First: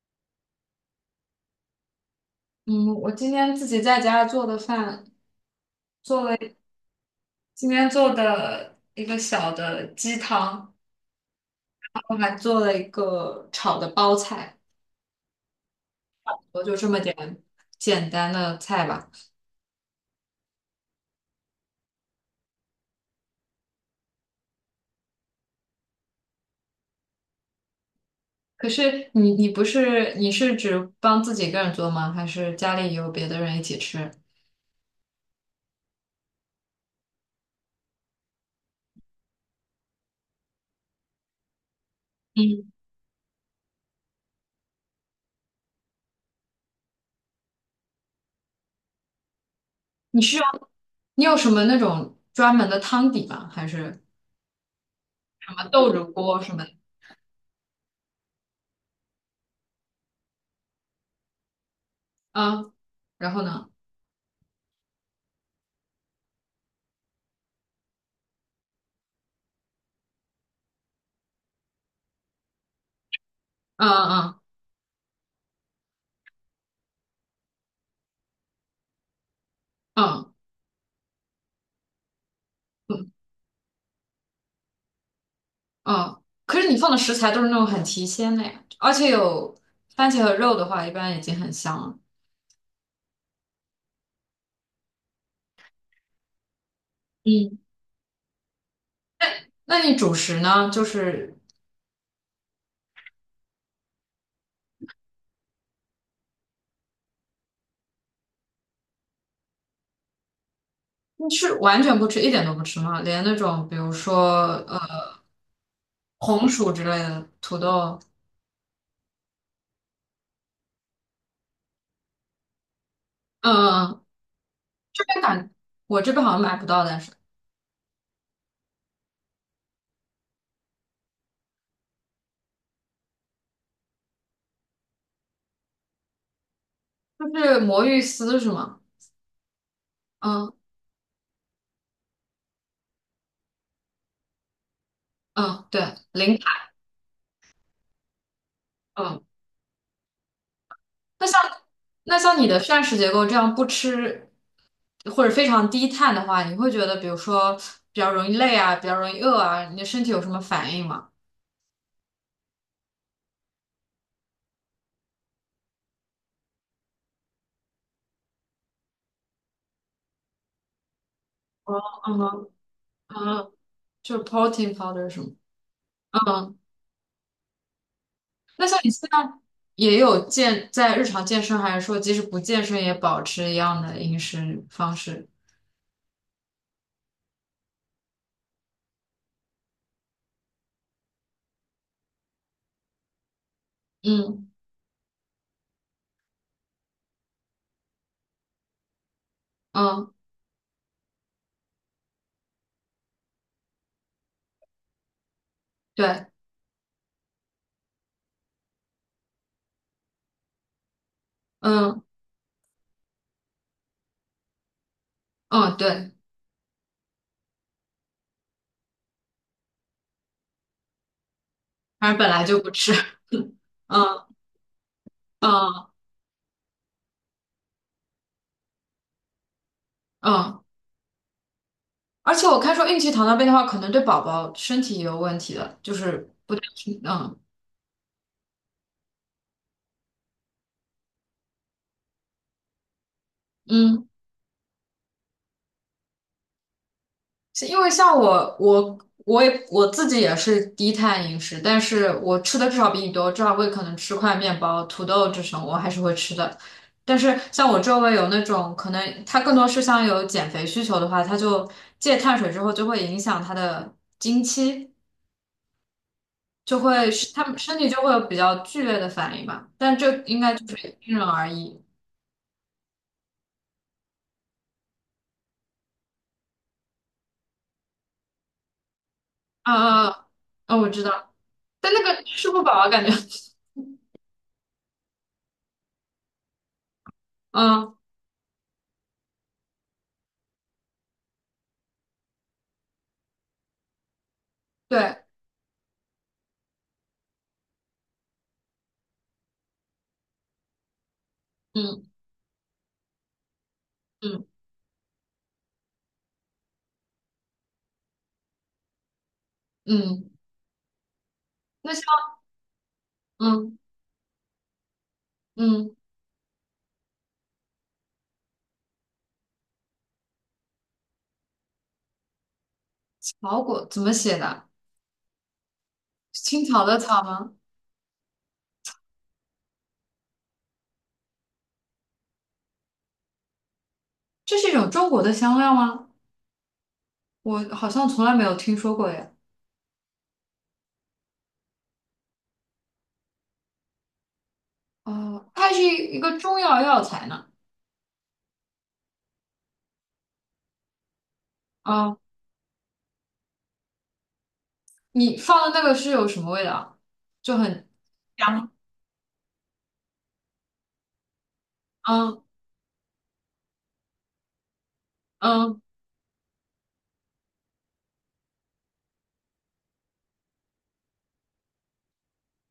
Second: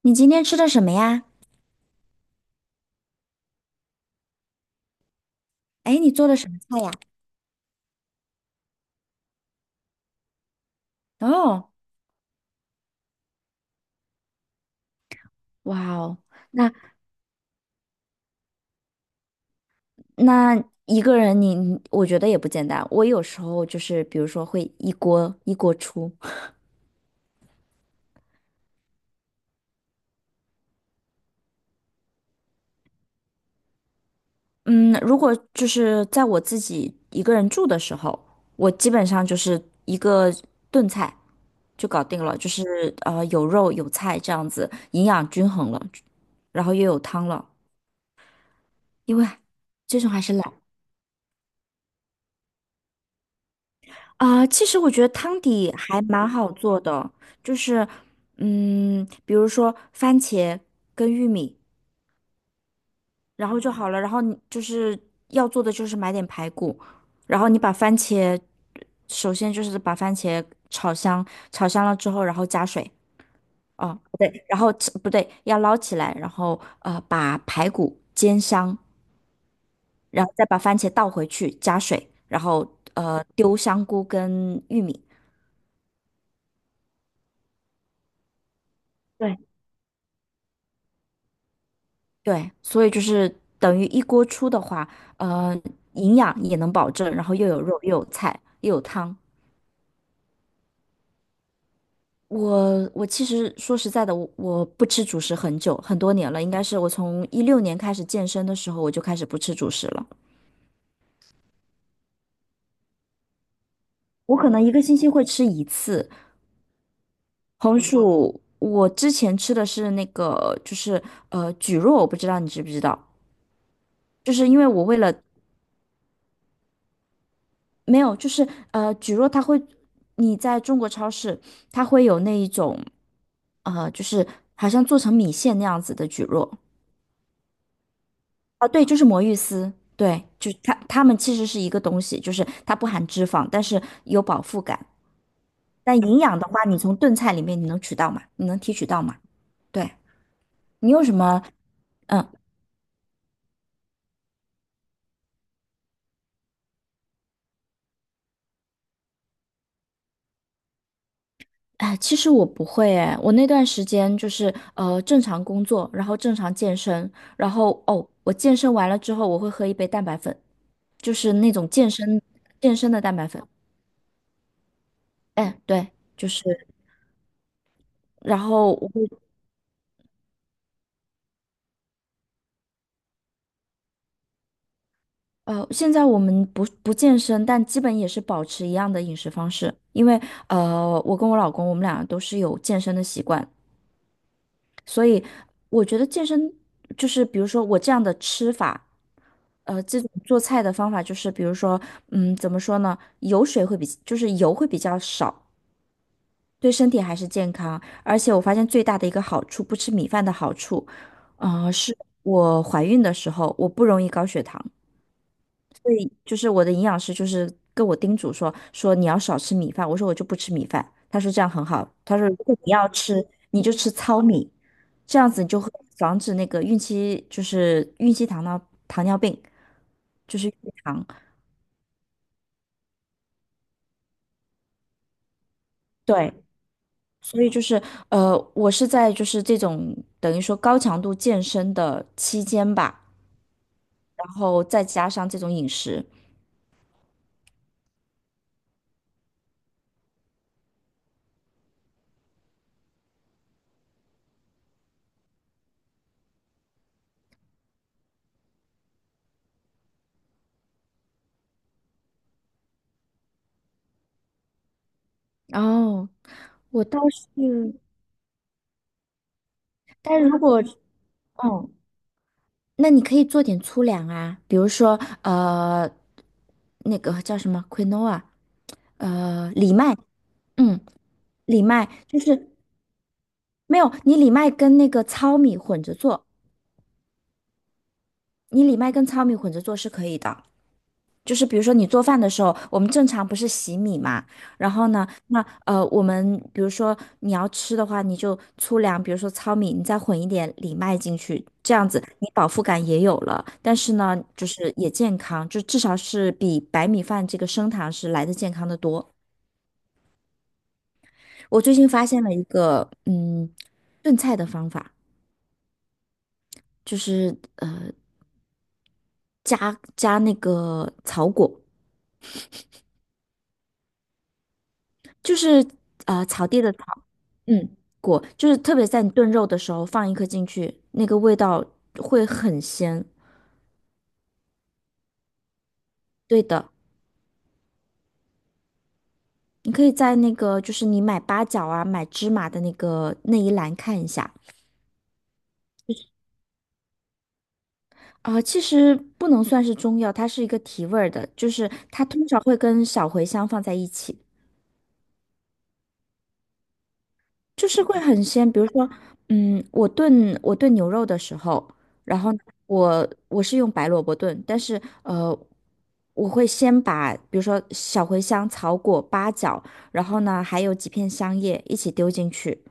你今天吃的什么呀？嗯，我今天自己在家做的饭，哎，你做做的了什么菜呀？今天做的一个小的鸡汤，哦。然后还做了一个炒的包菜，哇哦。我那就这么点简单的菜吧。那一个人你我觉得也不简单。我有时候就是比如说会一锅一锅出。可是你不是你是只帮自己一个人做吗？还是家里有别的人一起吃？嗯，如果就是在我自己一个人住的时候，我基本上就是一个炖菜就搞定了，就是嗯，有肉有菜这样子，营养均衡了，然后又有汤了，因为这种你还是是用懒。你有什么那种专门的汤底吗？还是啊、其实我觉得汤什么底豆还乳蛮锅好什么的？做的，就是，比如说番茄跟玉米，啊，然后然后呢？就好了。然后你就是要做的就是买点排骨，然后你把番茄，首先就是把番茄炒香，炒香了之后，然后加水，嗯哦，不嗯对，然后不对，要捞起来，然后把排骨煎香，然嗯。后再把番茄倒回去，加水，然后嗯丢香菇跟玉米。嗯，可是你放的食材都是那种很提鲜的呀，而且对。有番茄和肉的话，一般已经很香了。对，所以就是等于一锅出的话，呃，营养也能保证，然后又嗯，有肉，又有菜，又有汤。那你主食呢？我其实说实在的，我不吃主食很久很多年了，应该是我从16年开始健身的时候，我就开始不吃主食了。你是完全不吃，一点都不吃吗？连那种比如我可说能一个星期会吃一次红薯之类的土红豆，薯。我之前吃的是那个，就是蒟蒻，我不知道你知不知道，嗯嗯，嗯就是因为我为这了边感我这边好像买不到，但是没有，就是蒟蒻它会，你在中国超市，它会有那一种，就是好像做成米线那样子的蒟蒻就是魔芋丝是啊，吗？对，就是魔芋丝，对，嗯就是它们其实是一个东西，就是它不含脂肪，但是有饱腹感。嗯，对，但营养零的话，卡。你从炖菜里面你能取到吗？你能提取到吗？嗯，对，你有什那像么？嗯。你的膳食结构这样不吃。或者非常低碳的话，你会觉得比如说比较容易累啊，比较容易饿啊，你的身体有什么反应吗？哎，其实我不会哎，我那段时间就是正常工作，然后正常健身，然后哦，我健身完了之后我会喝一杯蛋白粉。就是那种健身嗯健身的蛋白粉。嗯，就是 protein powder 什么？哎，对，就嗯，是，然那后像你现在也有健日常健身，还是说即使不健身也保持一样的饮食方式？现在我们不健身，但基本也是保持一样的饮食方式，因为我跟我老公我们俩都是有健身的习惯，嗯所以我觉得健身就是比如说我这样的吃法。这种嗯，做菜的方法就是，比如说，怎么说呢？油水会比，就是油会比较少，对，对身体还是健康，而且我发现最大的一个好处，不吃米饭的好处，啊，是嗯我怀孕的时候我不容易高血糖，嗯所对，以就是我的营养师就是跟我叮嘱说你要少吃米饭，我说我就不吃米饭，他说这样很好，反他正本说如来果就不你要吃，吃你就 吃糙嗯米，这样子你就会嗯防止那个孕期就是孕期糖尿病，就是孕嗯，糖，而且我看说孕期糖尿病的话，可能对宝宝身体也有问题的，就是对，不太嗯所以就是，我是在就是这种等于说高强度健身的期间吧，嗯。然后再加上这种饮食。是因为像我，我我也自己也是低碳饮食，但是我吃的至少比你多，至少我也可能吃块面包、土豆这种，我还是会吃的。但是像我周围有那种可能他更多是像有减肥需求的话，他就戒碳水之后就会影响他的经期，哦，就我倒会是，是他们身体就会有比较剧烈的反应吧。但这但如应该果，就是因人而异。那你可以做点粗粮啊，比如说，那个叫什么 quinoa，啊藜麦，啊啊！啊嗯，我知道，藜麦但那就个是吃不饱啊，感觉，没有，你藜麦跟那个糙米混着做，嗯，你藜麦跟糙米混着做是可以的。就是比如说你做饭的时候，我们正常不是洗米嘛，然后呢，对，那我们比如说你要吃的话，你就粗粮，比如说糙米，你再混一点藜麦进去，这样子嗯你饱腹感也有了，但是呢，嗯就是也健康，就至少是比白米饭这个升糖是来的健康的多。嗯。我最近那。发现像。了一个嗯炖菜的方法，嗯，就是加那个草果。草果怎么写的？就是草地青的草草，的草吗？嗯，果就是特别在你炖肉的时候放一颗进去，那个味道会很鲜。这是一种中国的香料吗？对的，我好像从来没有听说过耶。你可以在那个就是你买八角啊、买芝麻的那个那一栏看一下。哦，它是一个中药药材呢。啊、其实不能算是中药，它是一个提味儿的，就是它啊，通常会跟小茴香放在一起。你放的那个是有什么味道啊？就就是很会很鲜。比如香。说，我炖牛肉的时候，然后嗯我是用白萝卜炖，但是嗯我会先把比如说小茴香、草果、八角，然后呢还有几片香叶一起丢进去，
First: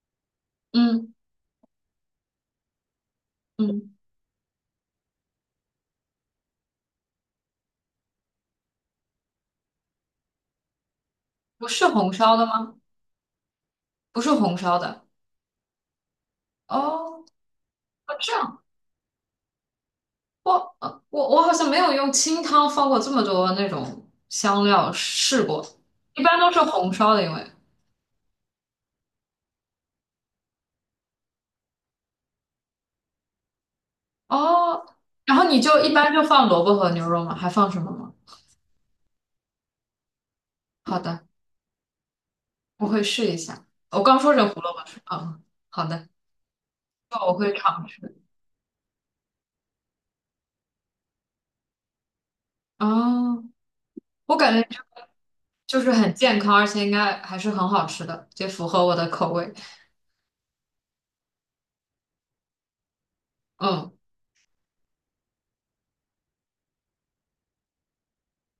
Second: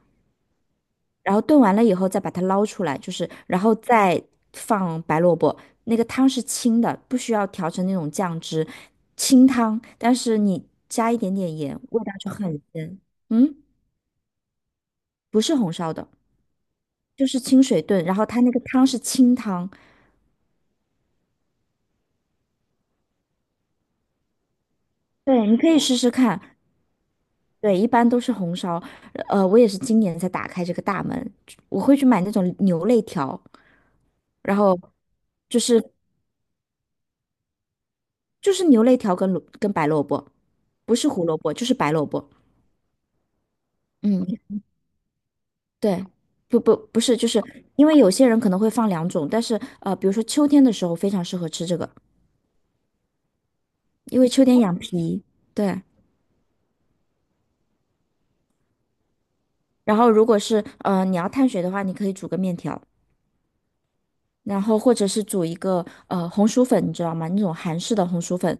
嗯然后炖完了以后再把它捞出来，就是然后嗯，再放白萝卜。那个汤是清的，不需要调成那种酱汁，清汤，但是你加一点点不盐，是味红道就烧的很吗？鲜。嗯，不是红烧的。不是红烧的。哦，就是清水炖，然哦后这它那个样，汤是清汤，我我好像没有用清汤放过这么多那种香料试对，你过，可以试试一般看。都是红烧的，因为。对，一般都是红烧，我也是今年才打开这个大门，我会去买那种牛肋条，然后哦，然后就你就一是般就放萝卜和牛肉吗？还放什么吗？就是牛肋条跟白萝卜，不好是胡的，萝卜就是白萝卜。我会试一下。我刚嗯，说成胡萝卜是吧，嗯，好对，的，不不不是，那就我是会因尝为有试。些人可能会放两种，但是比如说秋天的时候非常适合吃这个，哦，因为我秋感天觉养脾。就对，是很健康，而且应该还是很好吃的，也符合我的口味。然后如果是你要碳水的话，你可以煮个面条。嗯，然后或者是煮一个红薯粉，你知道吗？那种韩式的红薯粉，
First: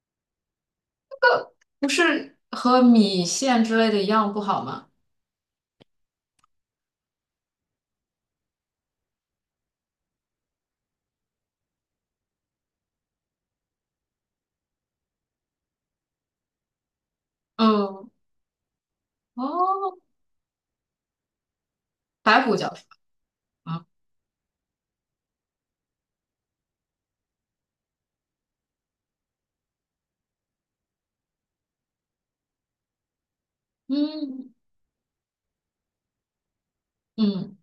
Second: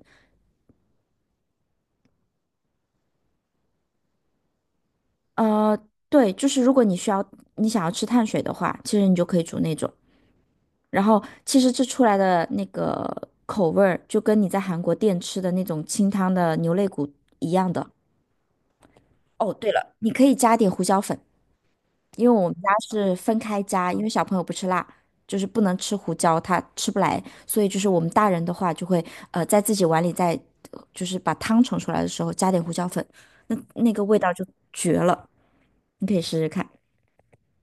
不是和米线之类的一样不好吗？呃，对，就是如果你想要吃碳水的话，其实你就可以煮那种。然后其实这出来的那个口味儿，就跟你在韩国店吃的那种清汤的牛肋骨一样的。嗯，哦，对了，哦，你可以加点胡椒粉。因为白我胡们家椒是是分开吗？加，因为小朋友不吃辣，就是不能吃胡椒，他吃不来，所以就是我们大人的话就会在自己碗里再就是把汤盛出来的时候加点胡椒粉，那个味道就嗯绝了，你可以试试看。嗯。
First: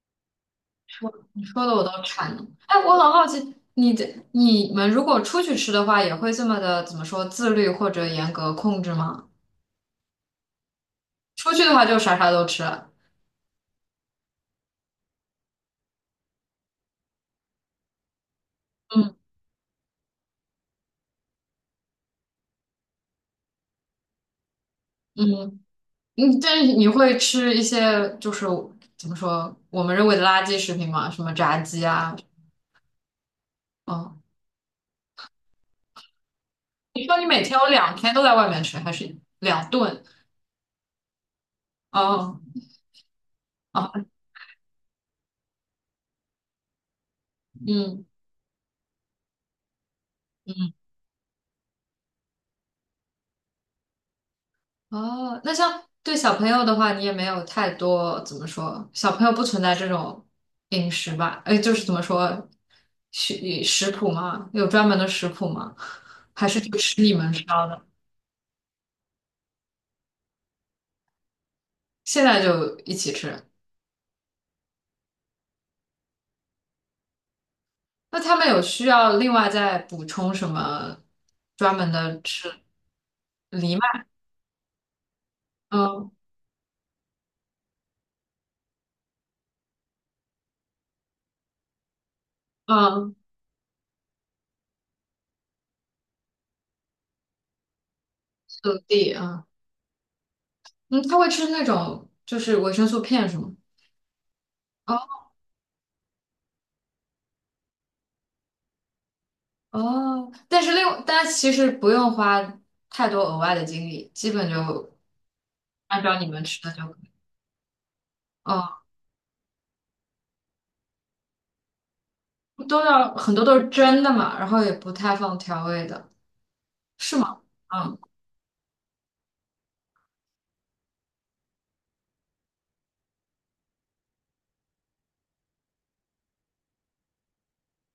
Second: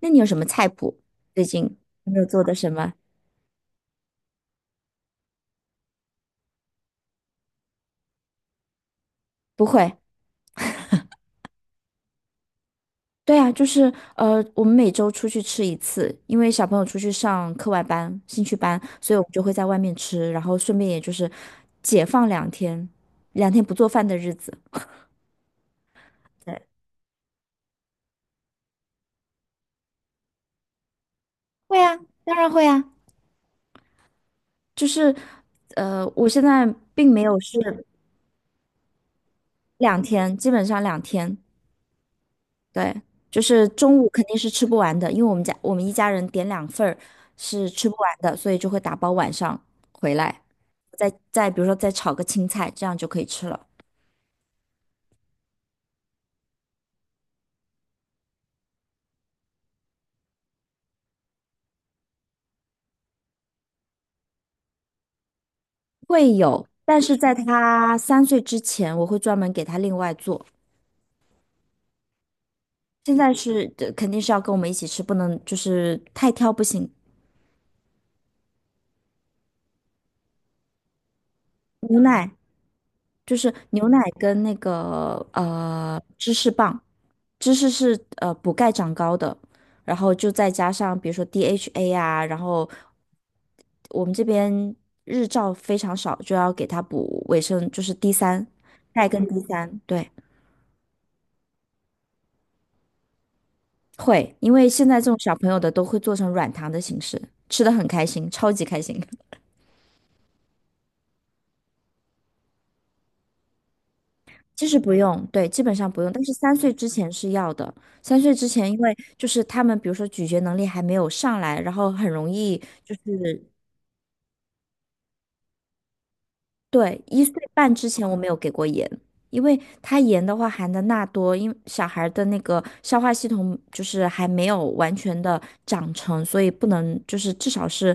那你有什么菜谱？说你最近说的我都有没有馋做了。的什哎，我么？很好奇，你们如果出去吃的话，也会这么的怎么说自律或者严格控制吗？不会。出去的话就啥啥都吃。对啊，就是我们每周出去吃一次，因为小朋友出去上课外班、兴趣班，所嗯以我们就会在外面吃，然后顺便也就是解放两天，两天不做饭的日子。嗯，嗯，但对。是你会吃一些怎么说我们认为的垃圾食品吗？什么炸会鸡啊，啊？当然会啊，哦，就是，我现在你并说没你有每天是有两天都在外面吃，还是两两顿？天，基本上两天，哦对，就是哦，中午肯定是吃不完的，因为我们一家人点两份儿是吃不嗯完的，所以就会打包晚上回来，嗯。再比如说再炒个青菜，这样就可以吃了。哦，那像对小朋友的话，你也没有太多怎么说，小朋友不存在这种饮食吧？哎，就是怎么说，食食谱吗？有专门的食谱吗？会还是有，就吃但你是们在烧的？他三岁之前，我会专门给他另外做。现在就一起现在吃？是，肯定是要跟我们一起吃，不能就是太挑不行。那他们有需要另外再补充什么专门无的奈。吃就是藜牛奶麦？跟那个嗯芝士棒，芝士是补钙长高的，然后就再加上比如说 DHA 啊，然后嗯，我们这边日照非常少，就要给它补维生，就是 D 三速钙递跟 D 嗯三，对，嗯，他会吃那种就是维生素片是吗？会，因为现在这种小朋友的都会做成软糖的形式，吃的很开心，超级开心。哦，但是但其实不用花太多额外的精力，基本其实不就用，对，基本上按不用，照但你是们三吃的岁就之可以前是要的。三岁之前，因哦，为就是他们，比如说咀嚼能力还没有上来，然后很容易都就要很多是。都是蒸的嘛，然后也不太放调味的，对，是一岁吗？半之嗯前我没有给过盐，因为它盐的话含的钠多，因为小孩的那个消化系统就是还没有完全的长成，所以不能就是至少是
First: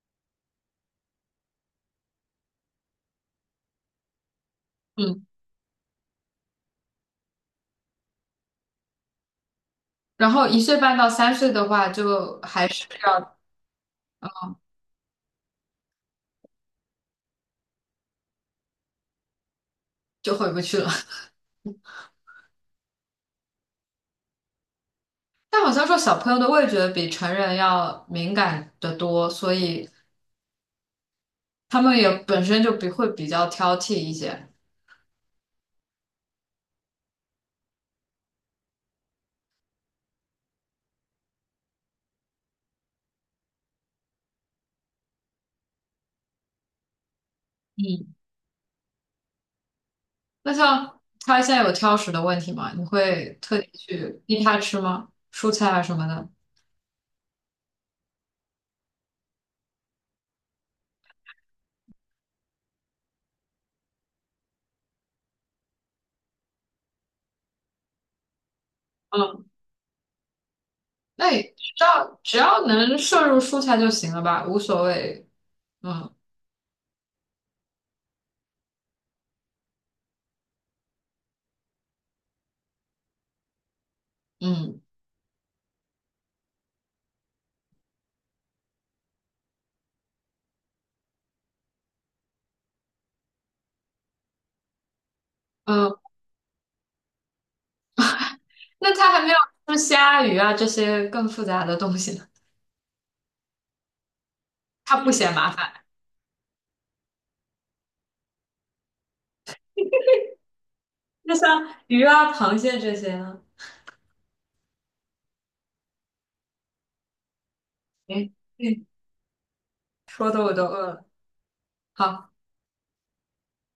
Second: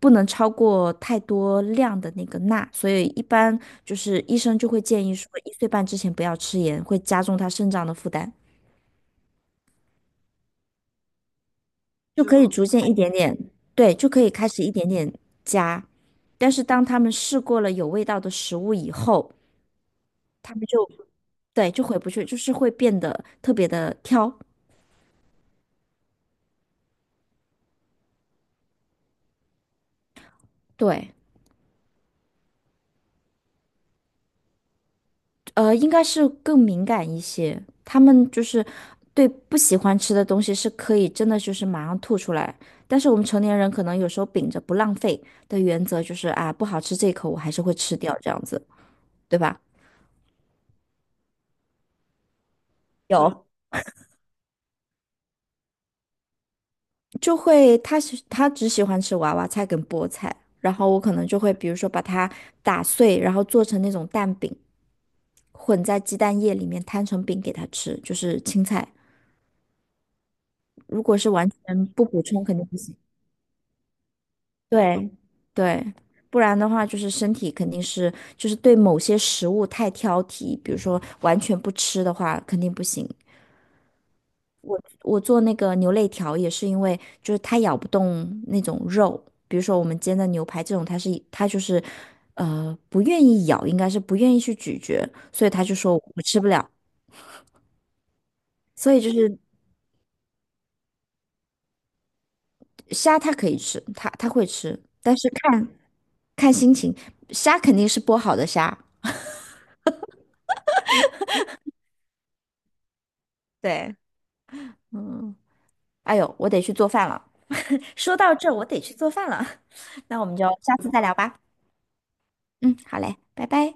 不能超过太多量的那个钠，所以一般就是医生就会建议嗯。说一岁半之前不要吃盐，会加重他肾脏的负担。然后一岁半到三岁的话，就是可就以逐还是渐一点要点，对，就可以开始一点点加。但是当他们试过了有味道的食物以后，就回不去了。对，就回不去，就是会变得特别的挑。但好像说小朋友的味觉比成人要敏感得多，所以对，他们也本身就比会比较挑剔一些。应该是更敏感一些。他们就是对不喜欢吃的东西是可以真的就是马上吐出来，但是我们成年人可能有时候秉着不浪费的原则，就是啊，不好吃这一口我还是会吃掉嗯。这样子，对吧？那像他现在有挑食的问题吗？你会有，特地去逼他吃吗？蔬菜啊什么的？就会他只喜欢吃娃娃菜跟菠菜，然后我可能就会比如说把它打碎，然后做成那种蛋饼，混在鸡蛋液里面摊成饼给他吃，就是青菜。嗯，如果那是也完全不补只充肯要定不能行，摄入蔬菜就行了吧，无所对谓。对，嗯不然的话就是身体肯定是就是对某些食物太挑剔，比如说完全不吃的话肯定不行。嗯我做那个牛肋条也是因为，就是它咬不动那种肉，比如说我们煎的牛排这种，它就是，不愿意咬，应该是不愿意去咀嚼，所以他就嗯，说我吃不了。所那以就他还没有是吃虾、鱼啊这些更复杂的东西呢，虾它可以吃，它会吃，他不但是嫌麻看烦。看心情，虾肯定是剥好的虾。那像鱼啊、螃蟹这些呢？对，嗯，哎呦，我得去做饭了。说哎，到这儿，我得嗯，去做饭了。那我说们的就我都下饿次再了。聊吧。好。嗯，好嘞，拜拜。